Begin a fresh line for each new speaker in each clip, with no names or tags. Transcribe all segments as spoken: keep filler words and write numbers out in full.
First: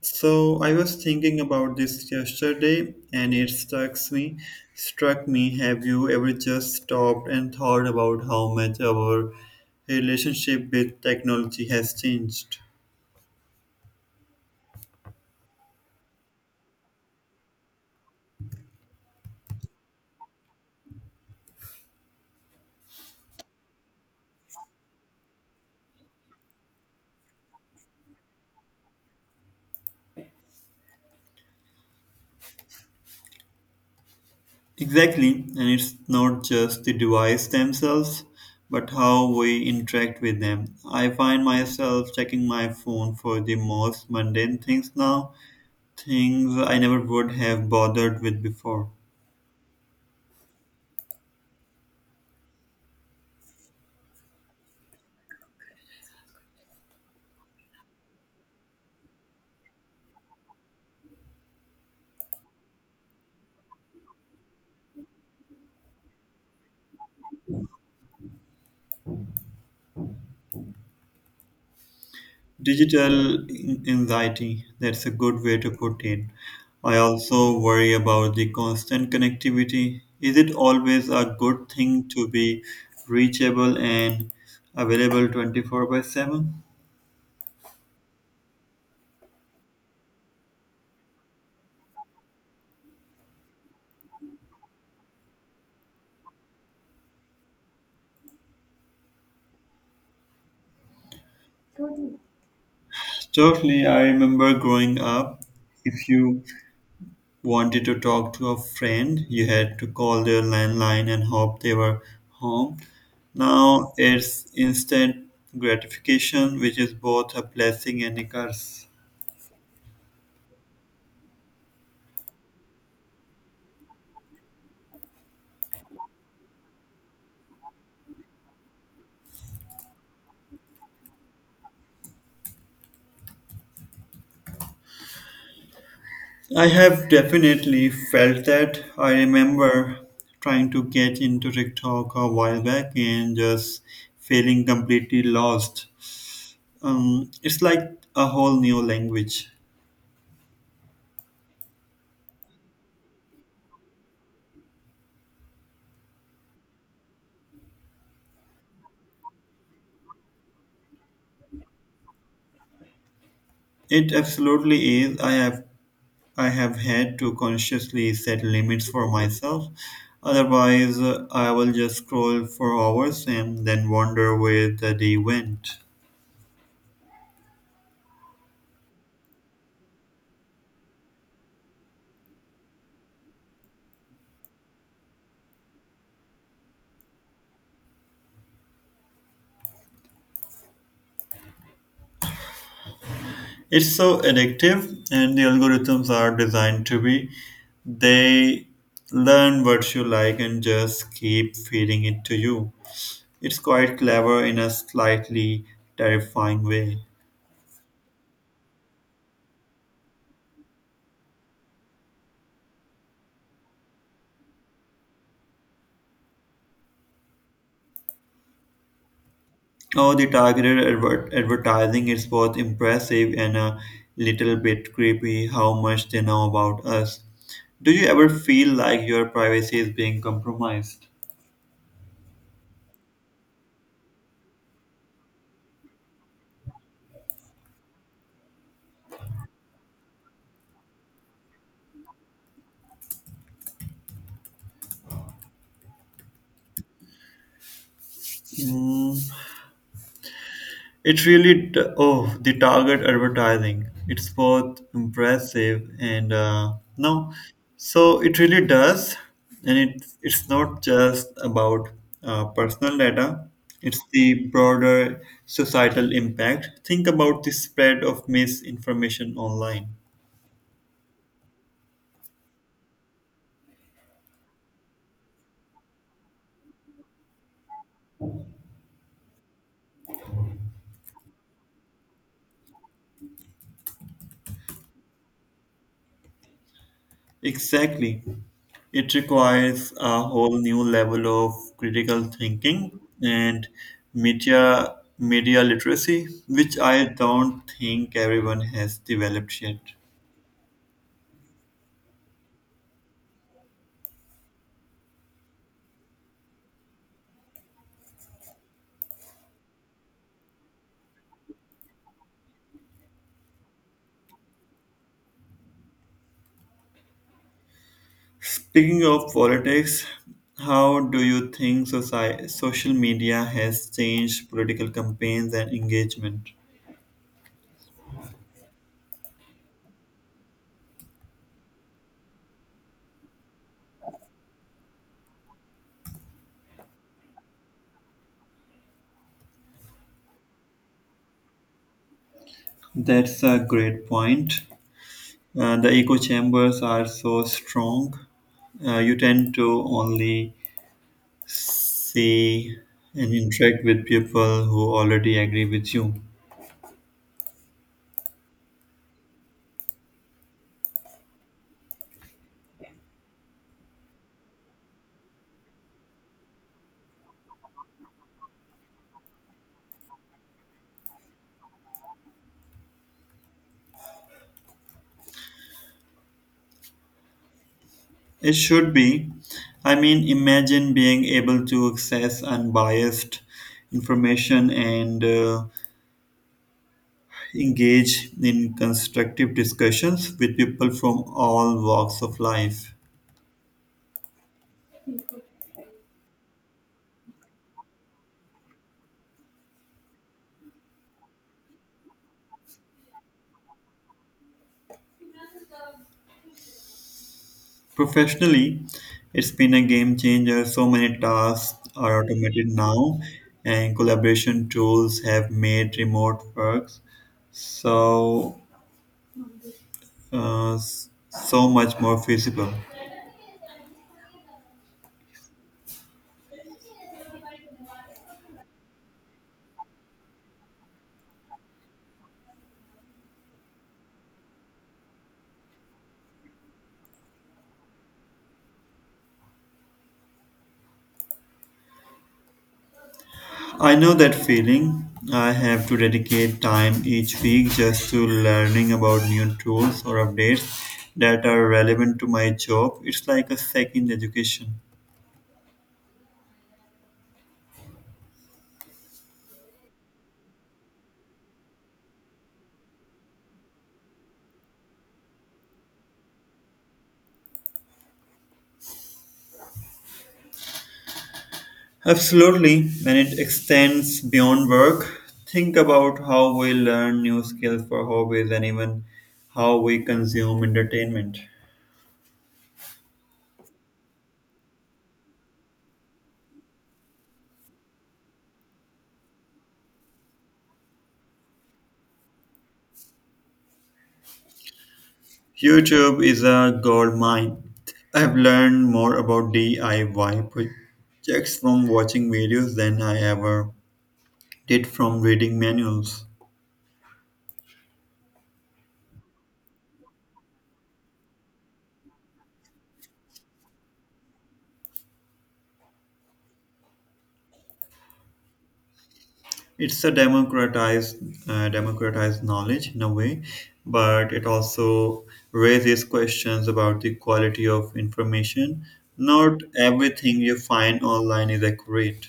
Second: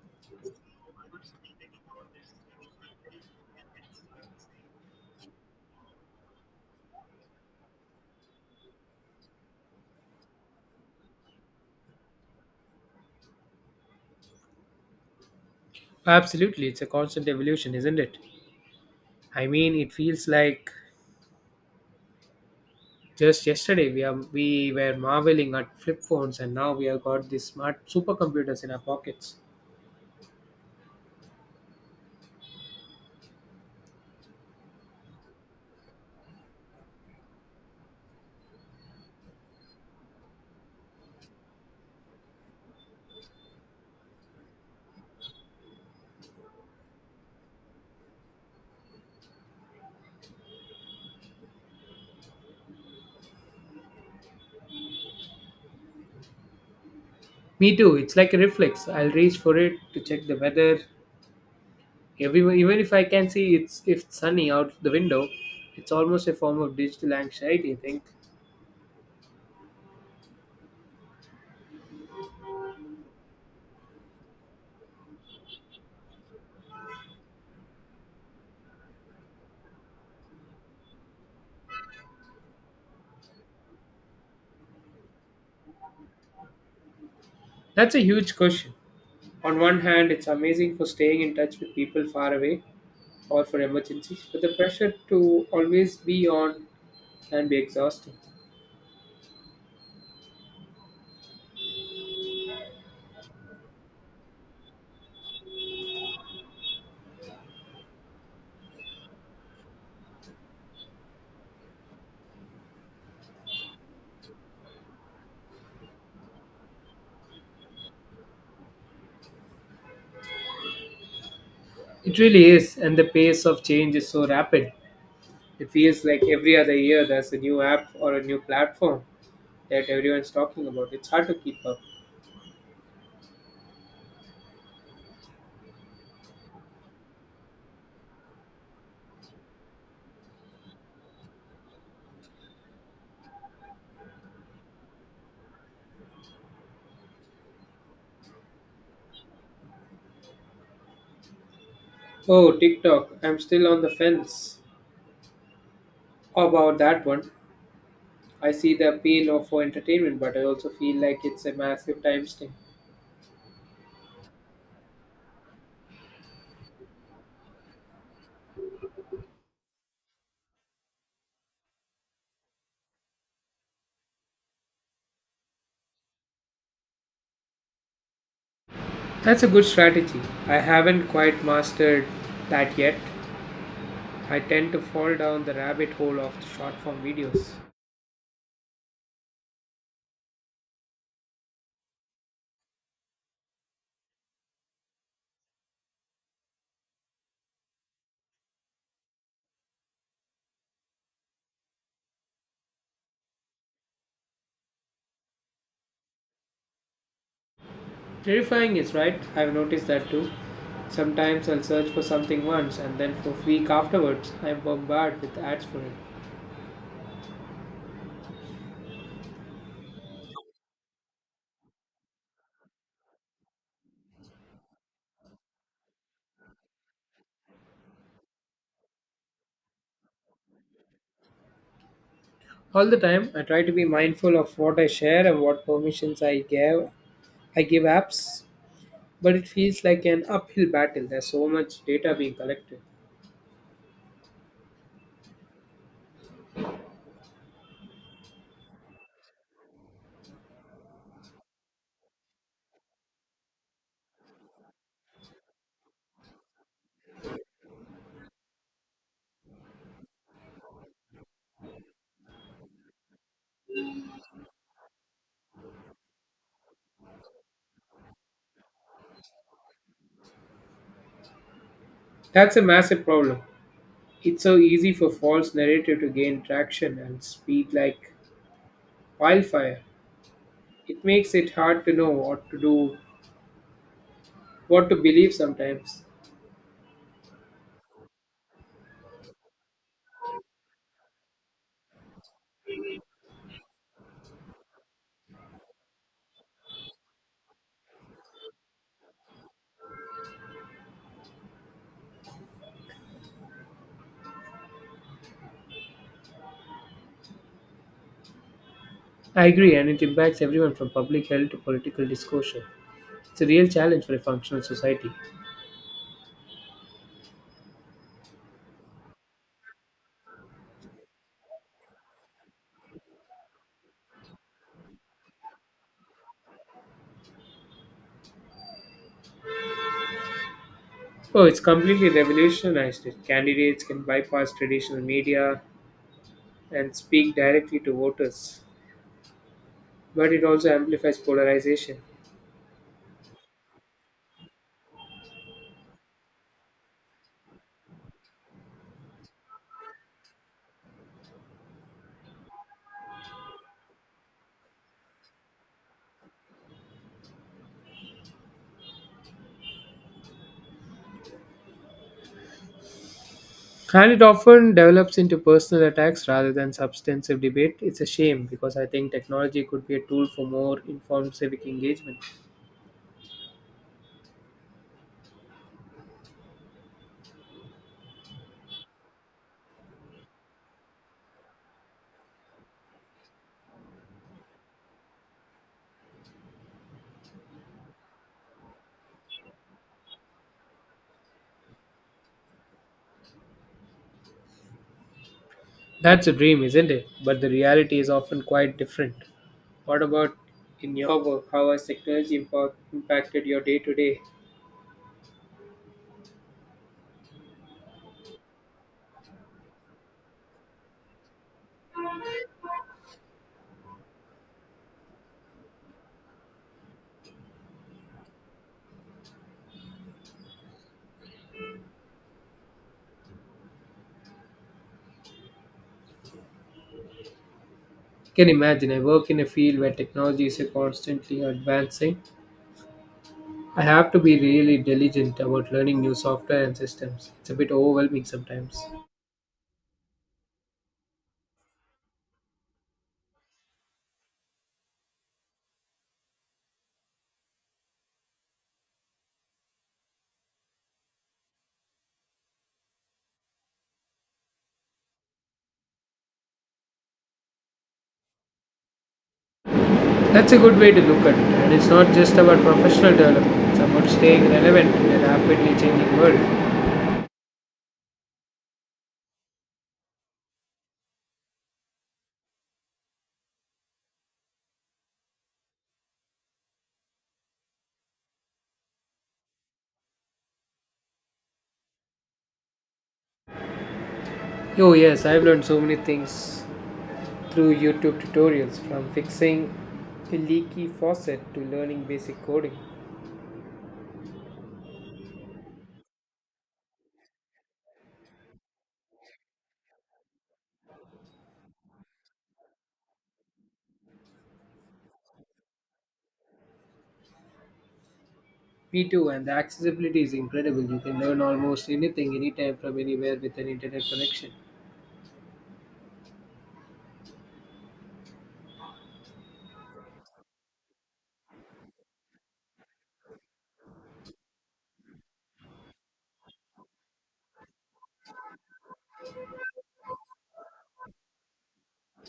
So I was thinking about this yesterday and it struck me struck me have you ever just stopped and thought about how much our relationship with technology has changed?
Absolutely, it's a constant evolution, isn't it? I mean, it feels like just yesterday we are we were marveling at flip phones, and now we have got these smart supercomputers in our pockets.
Exactly, and it's not just the device themselves but how we interact with them. I find myself checking my phone for the most mundane things now, things I never would have bothered with before.
Me too. It's like a reflex. I'll reach for it to check the weather. Everywhere, even if I can see it's if it's sunny out the window, it's almost a form of digital anxiety. I think
Digital anxiety, that's a good way to put it. I also worry about the constant connectivity. Is it always a good thing to be reachable and available twenty-four by seven?
that's a huge question. On one hand, it's amazing for staying in touch with people far away or for emergencies, but the pressure to always be on can be exhausting.
Totally, I remember growing up, if you wanted to talk to a friend, you had to call their landline and hope they were home. Now it's instant gratification, which is both a blessing and a curse.
It really is, and the pace of change is so rapid. It feels like every other year there's a new app or a new platform that everyone's talking about. It's hard to keep up.
I have definitely felt that. I remember trying to get into TikTok a while back and just feeling completely lost. Um, it's like a whole new language.
Oh, TikTok. I'm still on the fence about that one. I see the appeal of for entertainment, but I also feel like it's a massive time sink.
It absolutely is. I have I have had to consciously set limits for myself. Otherwise, uh, I will just scroll for hours and then wonder where the day went.
That's a good strategy. I haven't quite mastered that yet. I tend to fall down the rabbit hole of short form videos.
It's so addictive, and the algorithms are designed to be. They learn what you like and just keep feeding it to you. It's quite clever in a slightly terrifying way.
Terrifying is right, I've noticed that too. Sometimes I'll search for something once and then for a week afterwards I'm bombarded with ads for it.
Oh, the targeted adver- advertising is both impressive and a little bit creepy how much they know about us. Do you ever feel like your privacy is being compromised?
All the time I try to be mindful of what I share and what permissions I give I give apps, but it feels like an uphill battle. There's so much data being collected.
Hmm. It really, t- oh, the target advertising. It's both impressive and uh, no, so it really does, and it's it's not just about uh, personal data. It's the broader societal impact. Think about the spread of misinformation online.
That's a massive problem. It's so easy for false narrative to gain traction and speed like wildfire. It makes it hard to know what to do, what to believe sometimes.
Exactly. It requires a whole new level of critical thinking and media media literacy, which I don't think everyone has developed yet.
I agree, and it impacts everyone from public health to political discussion. It's a real challenge for a functional society.
Speaking of politics, how do you think society, social media has changed political campaigns and engagement?
Oh, it's completely revolutionized it. Candidates can bypass traditional media and speak directly to voters, but it also amplifies polarization.
That's a great point. Uh, the echo chambers are so strong. Uh, you tend to only see and interact with people who already agree with you.
And it often develops into personal attacks rather than substantive debate. It's a shame because I think technology could be a tool for more informed civic engagement.
It should be. I mean, imagine being able to access unbiased information and uh, engage in constructive discussions with people from all walks of life.
That's a dream, isn't it? But the reality is often quite different. What about in your work? How has technology impo- impacted your day to day?
Professionally, it's been a game changer. So many tasks are automated now, and collaboration tools have made remote work so uh, s- so much more feasible.
You can imagine I work in a field where technology is constantly advancing. I have to be really diligent about learning new software and systems. It's a bit overwhelming sometimes.
I know that feeling. I have to dedicate time each week just to learning about new tools or updates that are relevant to my job. It's like a second education.
That's a good way to look at it, and it's not just about professional development, it's about staying relevant in a rapidly changing world.
Absolutely, and it extends beyond work. Think about how we learn new skills for hobbies and even how we consume entertainment.
Oh, yes, I've learned so many things through YouTube tutorials, from fixing a leaky faucet to learning basic coding.
YouTube is a gold mine. I have learned more about D I Y projects from watching videos than I ever did from reading manuals.
Me too, and the accessibility is incredible. You can learn almost anything, anytime, from anywhere with an internet connection.
It's a democratized, uh, democratized knowledge in a way, but it also raises questions about the quality of information. Not everything you find online is accurate.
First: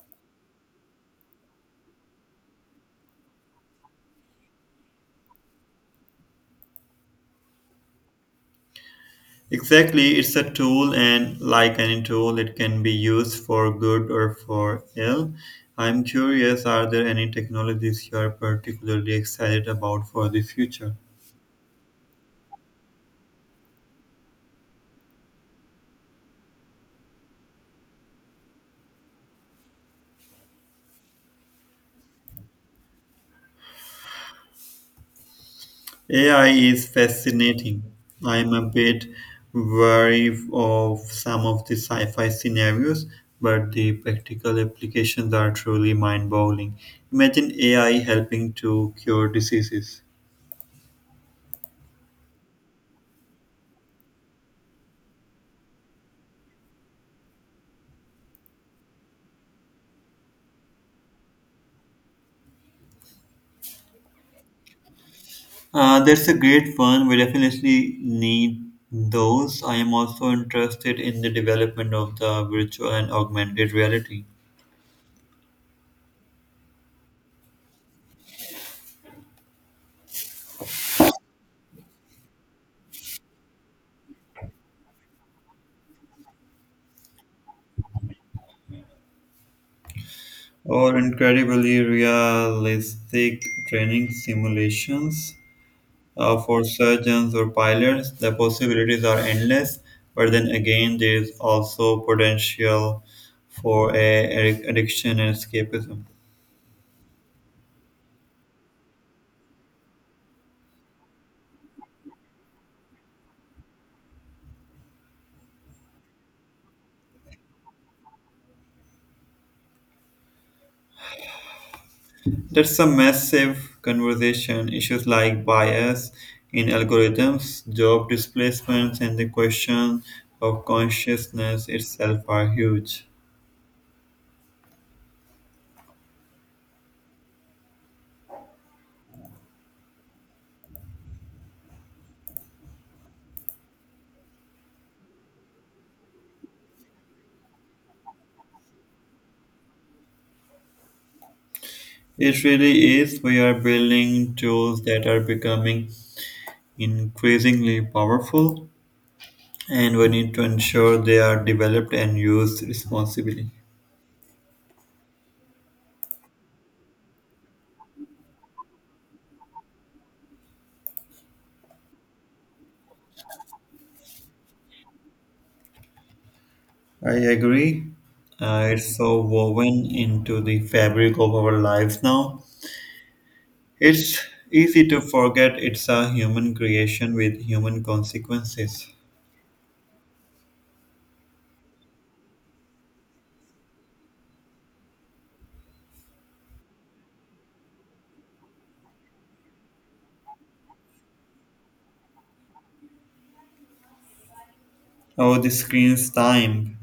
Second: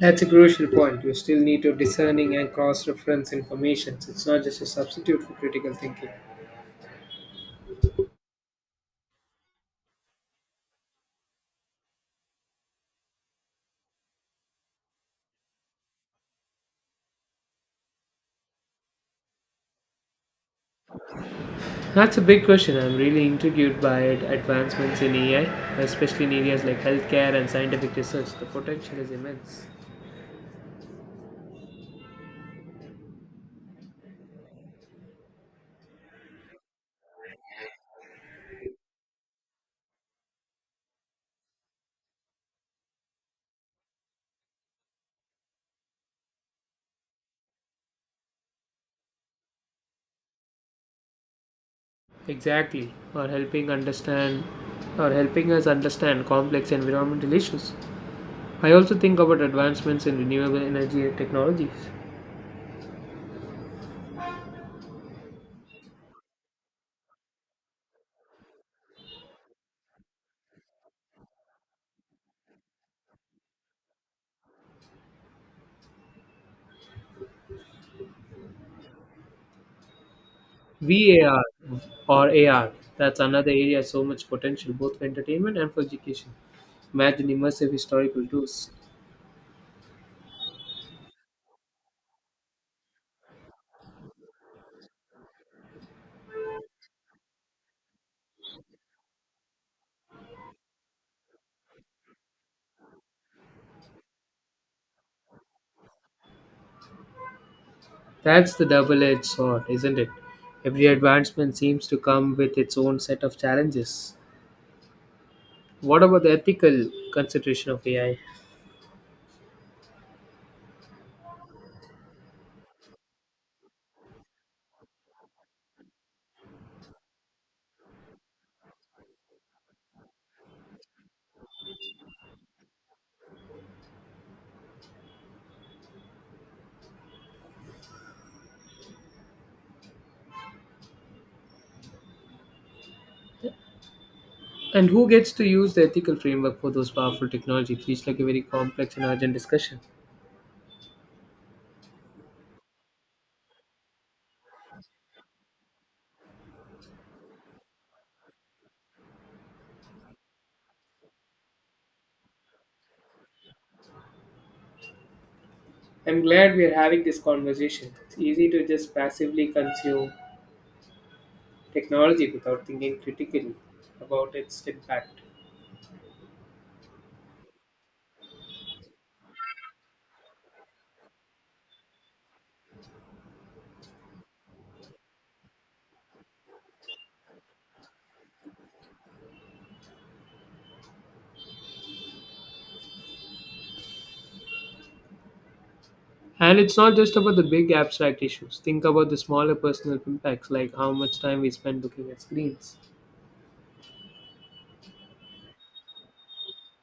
That's a crucial point. You still need to discerning and cross-reference information. It's not just a substitute for critical thinking.
Exactly, it's a tool, and like any tool, it can be used for good or for ill. I'm curious, are there any technologies you are particularly excited about for the future?
That's a big question. I'm really intrigued by it. Advancements in A I, especially in areas like healthcare and scientific research. The potential is immense.
A I is fascinating. I'm a bit wary of some of the sci fi scenarios, but the practical applications are truly mind boggling. Imagine A I helping to cure diseases.
Exactly, or helping understand, or helping us understand complex environmental issues. I also think about advancements in renewable energy technologies.
Uh, that's a great one. We definitely need those. I am also interested in the development of the virtual and augmented reality,
V A R or A R, that's another area, so much potential both for entertainment and for education. Imagine immersive historical tours.
or incredibly realistic training simulations uh, for surgeons or pilots. The possibilities are endless, but then again, there is also potential for a addiction and escapism.
That's the double edged sword, isn't it? Every advancement seems to come with its own set of challenges. What about the ethical consideration of A I?
That's a massive conversation. Issues like bias in algorithms, job displacements, and the question of consciousness itself are huge.
And who gets to use the ethical framework for those powerful technologies? It feels like a very complex and urgent discussion.
It really is. We are building tools that are becoming increasingly powerful, and we need to ensure they are developed and used responsibly.
I'm glad we are having this conversation. It's easy to just passively consume technology without thinking critically about its impact.
I agree. Uh, it's so woven into the fabric of our lives now. It's easy to forget it's a human creation with human consequences.
And it's not just about the big abstract issues. Think about the smaller personal impacts, like how much time we spend looking at screens.
Oh, the screen's time.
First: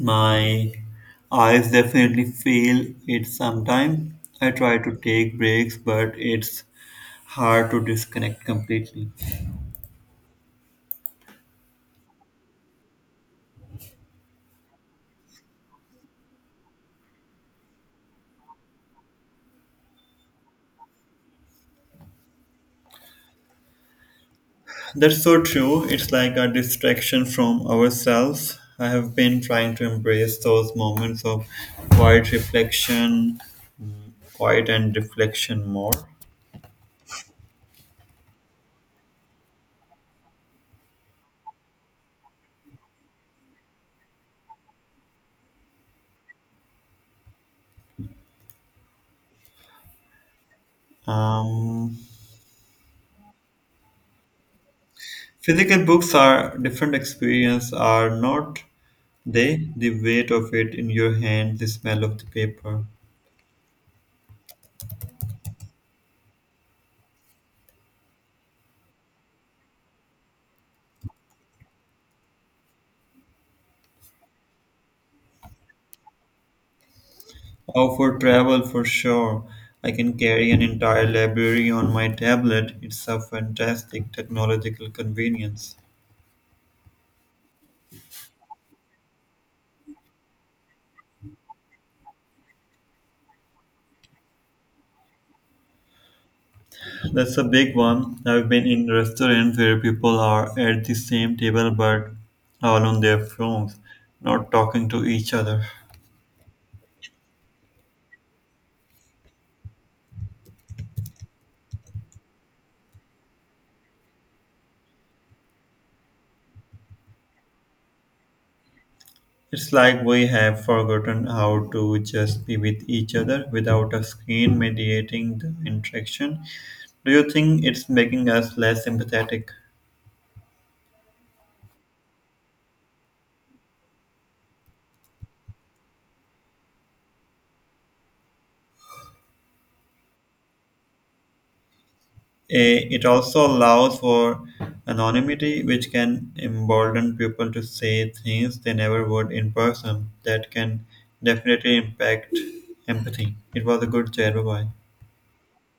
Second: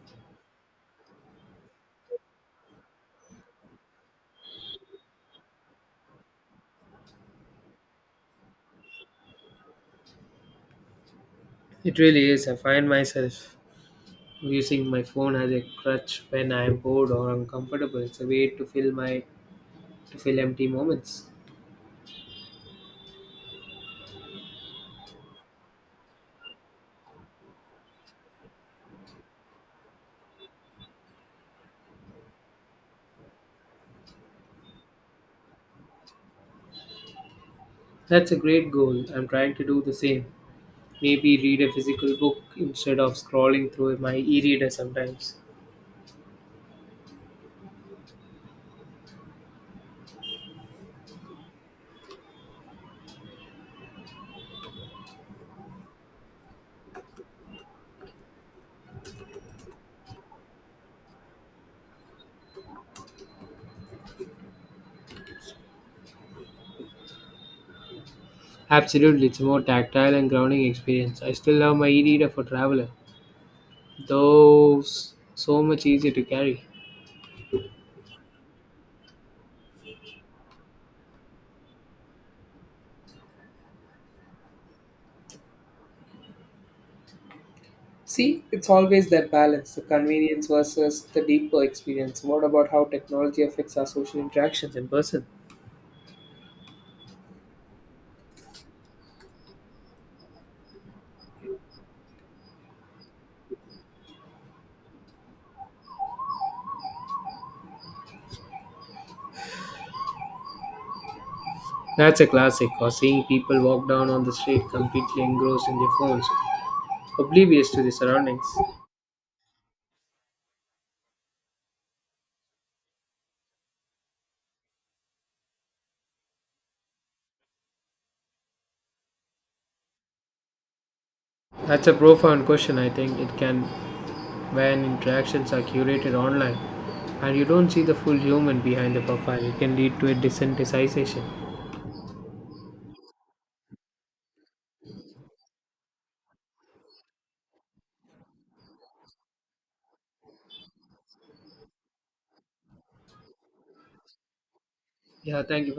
My eyes definitely feel it sometimes. I try to take breaks, but it's hard to disconnect completely.
It really is. I find myself using my phone as a crutch when I am bored or uncomfortable. It's a way to fill my to fill empty moments.
That's so true. It's like a distraction from ourselves. I have been trying to embrace those moments of quiet reflection, quiet and reflection more.
That's a great goal. I'm trying to do the same. Maybe read a physical book instead of scrolling through my e-reader sometimes.
Um, Physical books are different experience, are not they? The weight of it in your hand, the smell of the paper.
Absolutely, it's a more tactile and grounding experience. I still love my e-reader for traveler, though s- so much easier to carry.
Oh, for travel, for sure. I can carry an entire library on my tablet. It's a fantastic technological convenience.
See, it's always that balance, the convenience versus the deeper experience. What about how technology affects our social interactions in person?
That's a big one. I've been in restaurants where people are at the same table but all on their phones, not talking to each other.
That's a classic, or seeing people walk down on the street completely engrossed in their phones, oblivious to the surroundings.
It's like we have forgotten how to just be with each other without a screen mediating the interaction. Do you think it's making us less empathetic?
That's a profound question, I think. It can when interactions are curated online and you don't see the full human behind the profile, it can lead to a desensitization.
Eh, It also allows for anonymity, which can embolden people to say things they never would in person. That can definitely impact empathy. It was a good chat. Bye bye.
Yeah, thank you.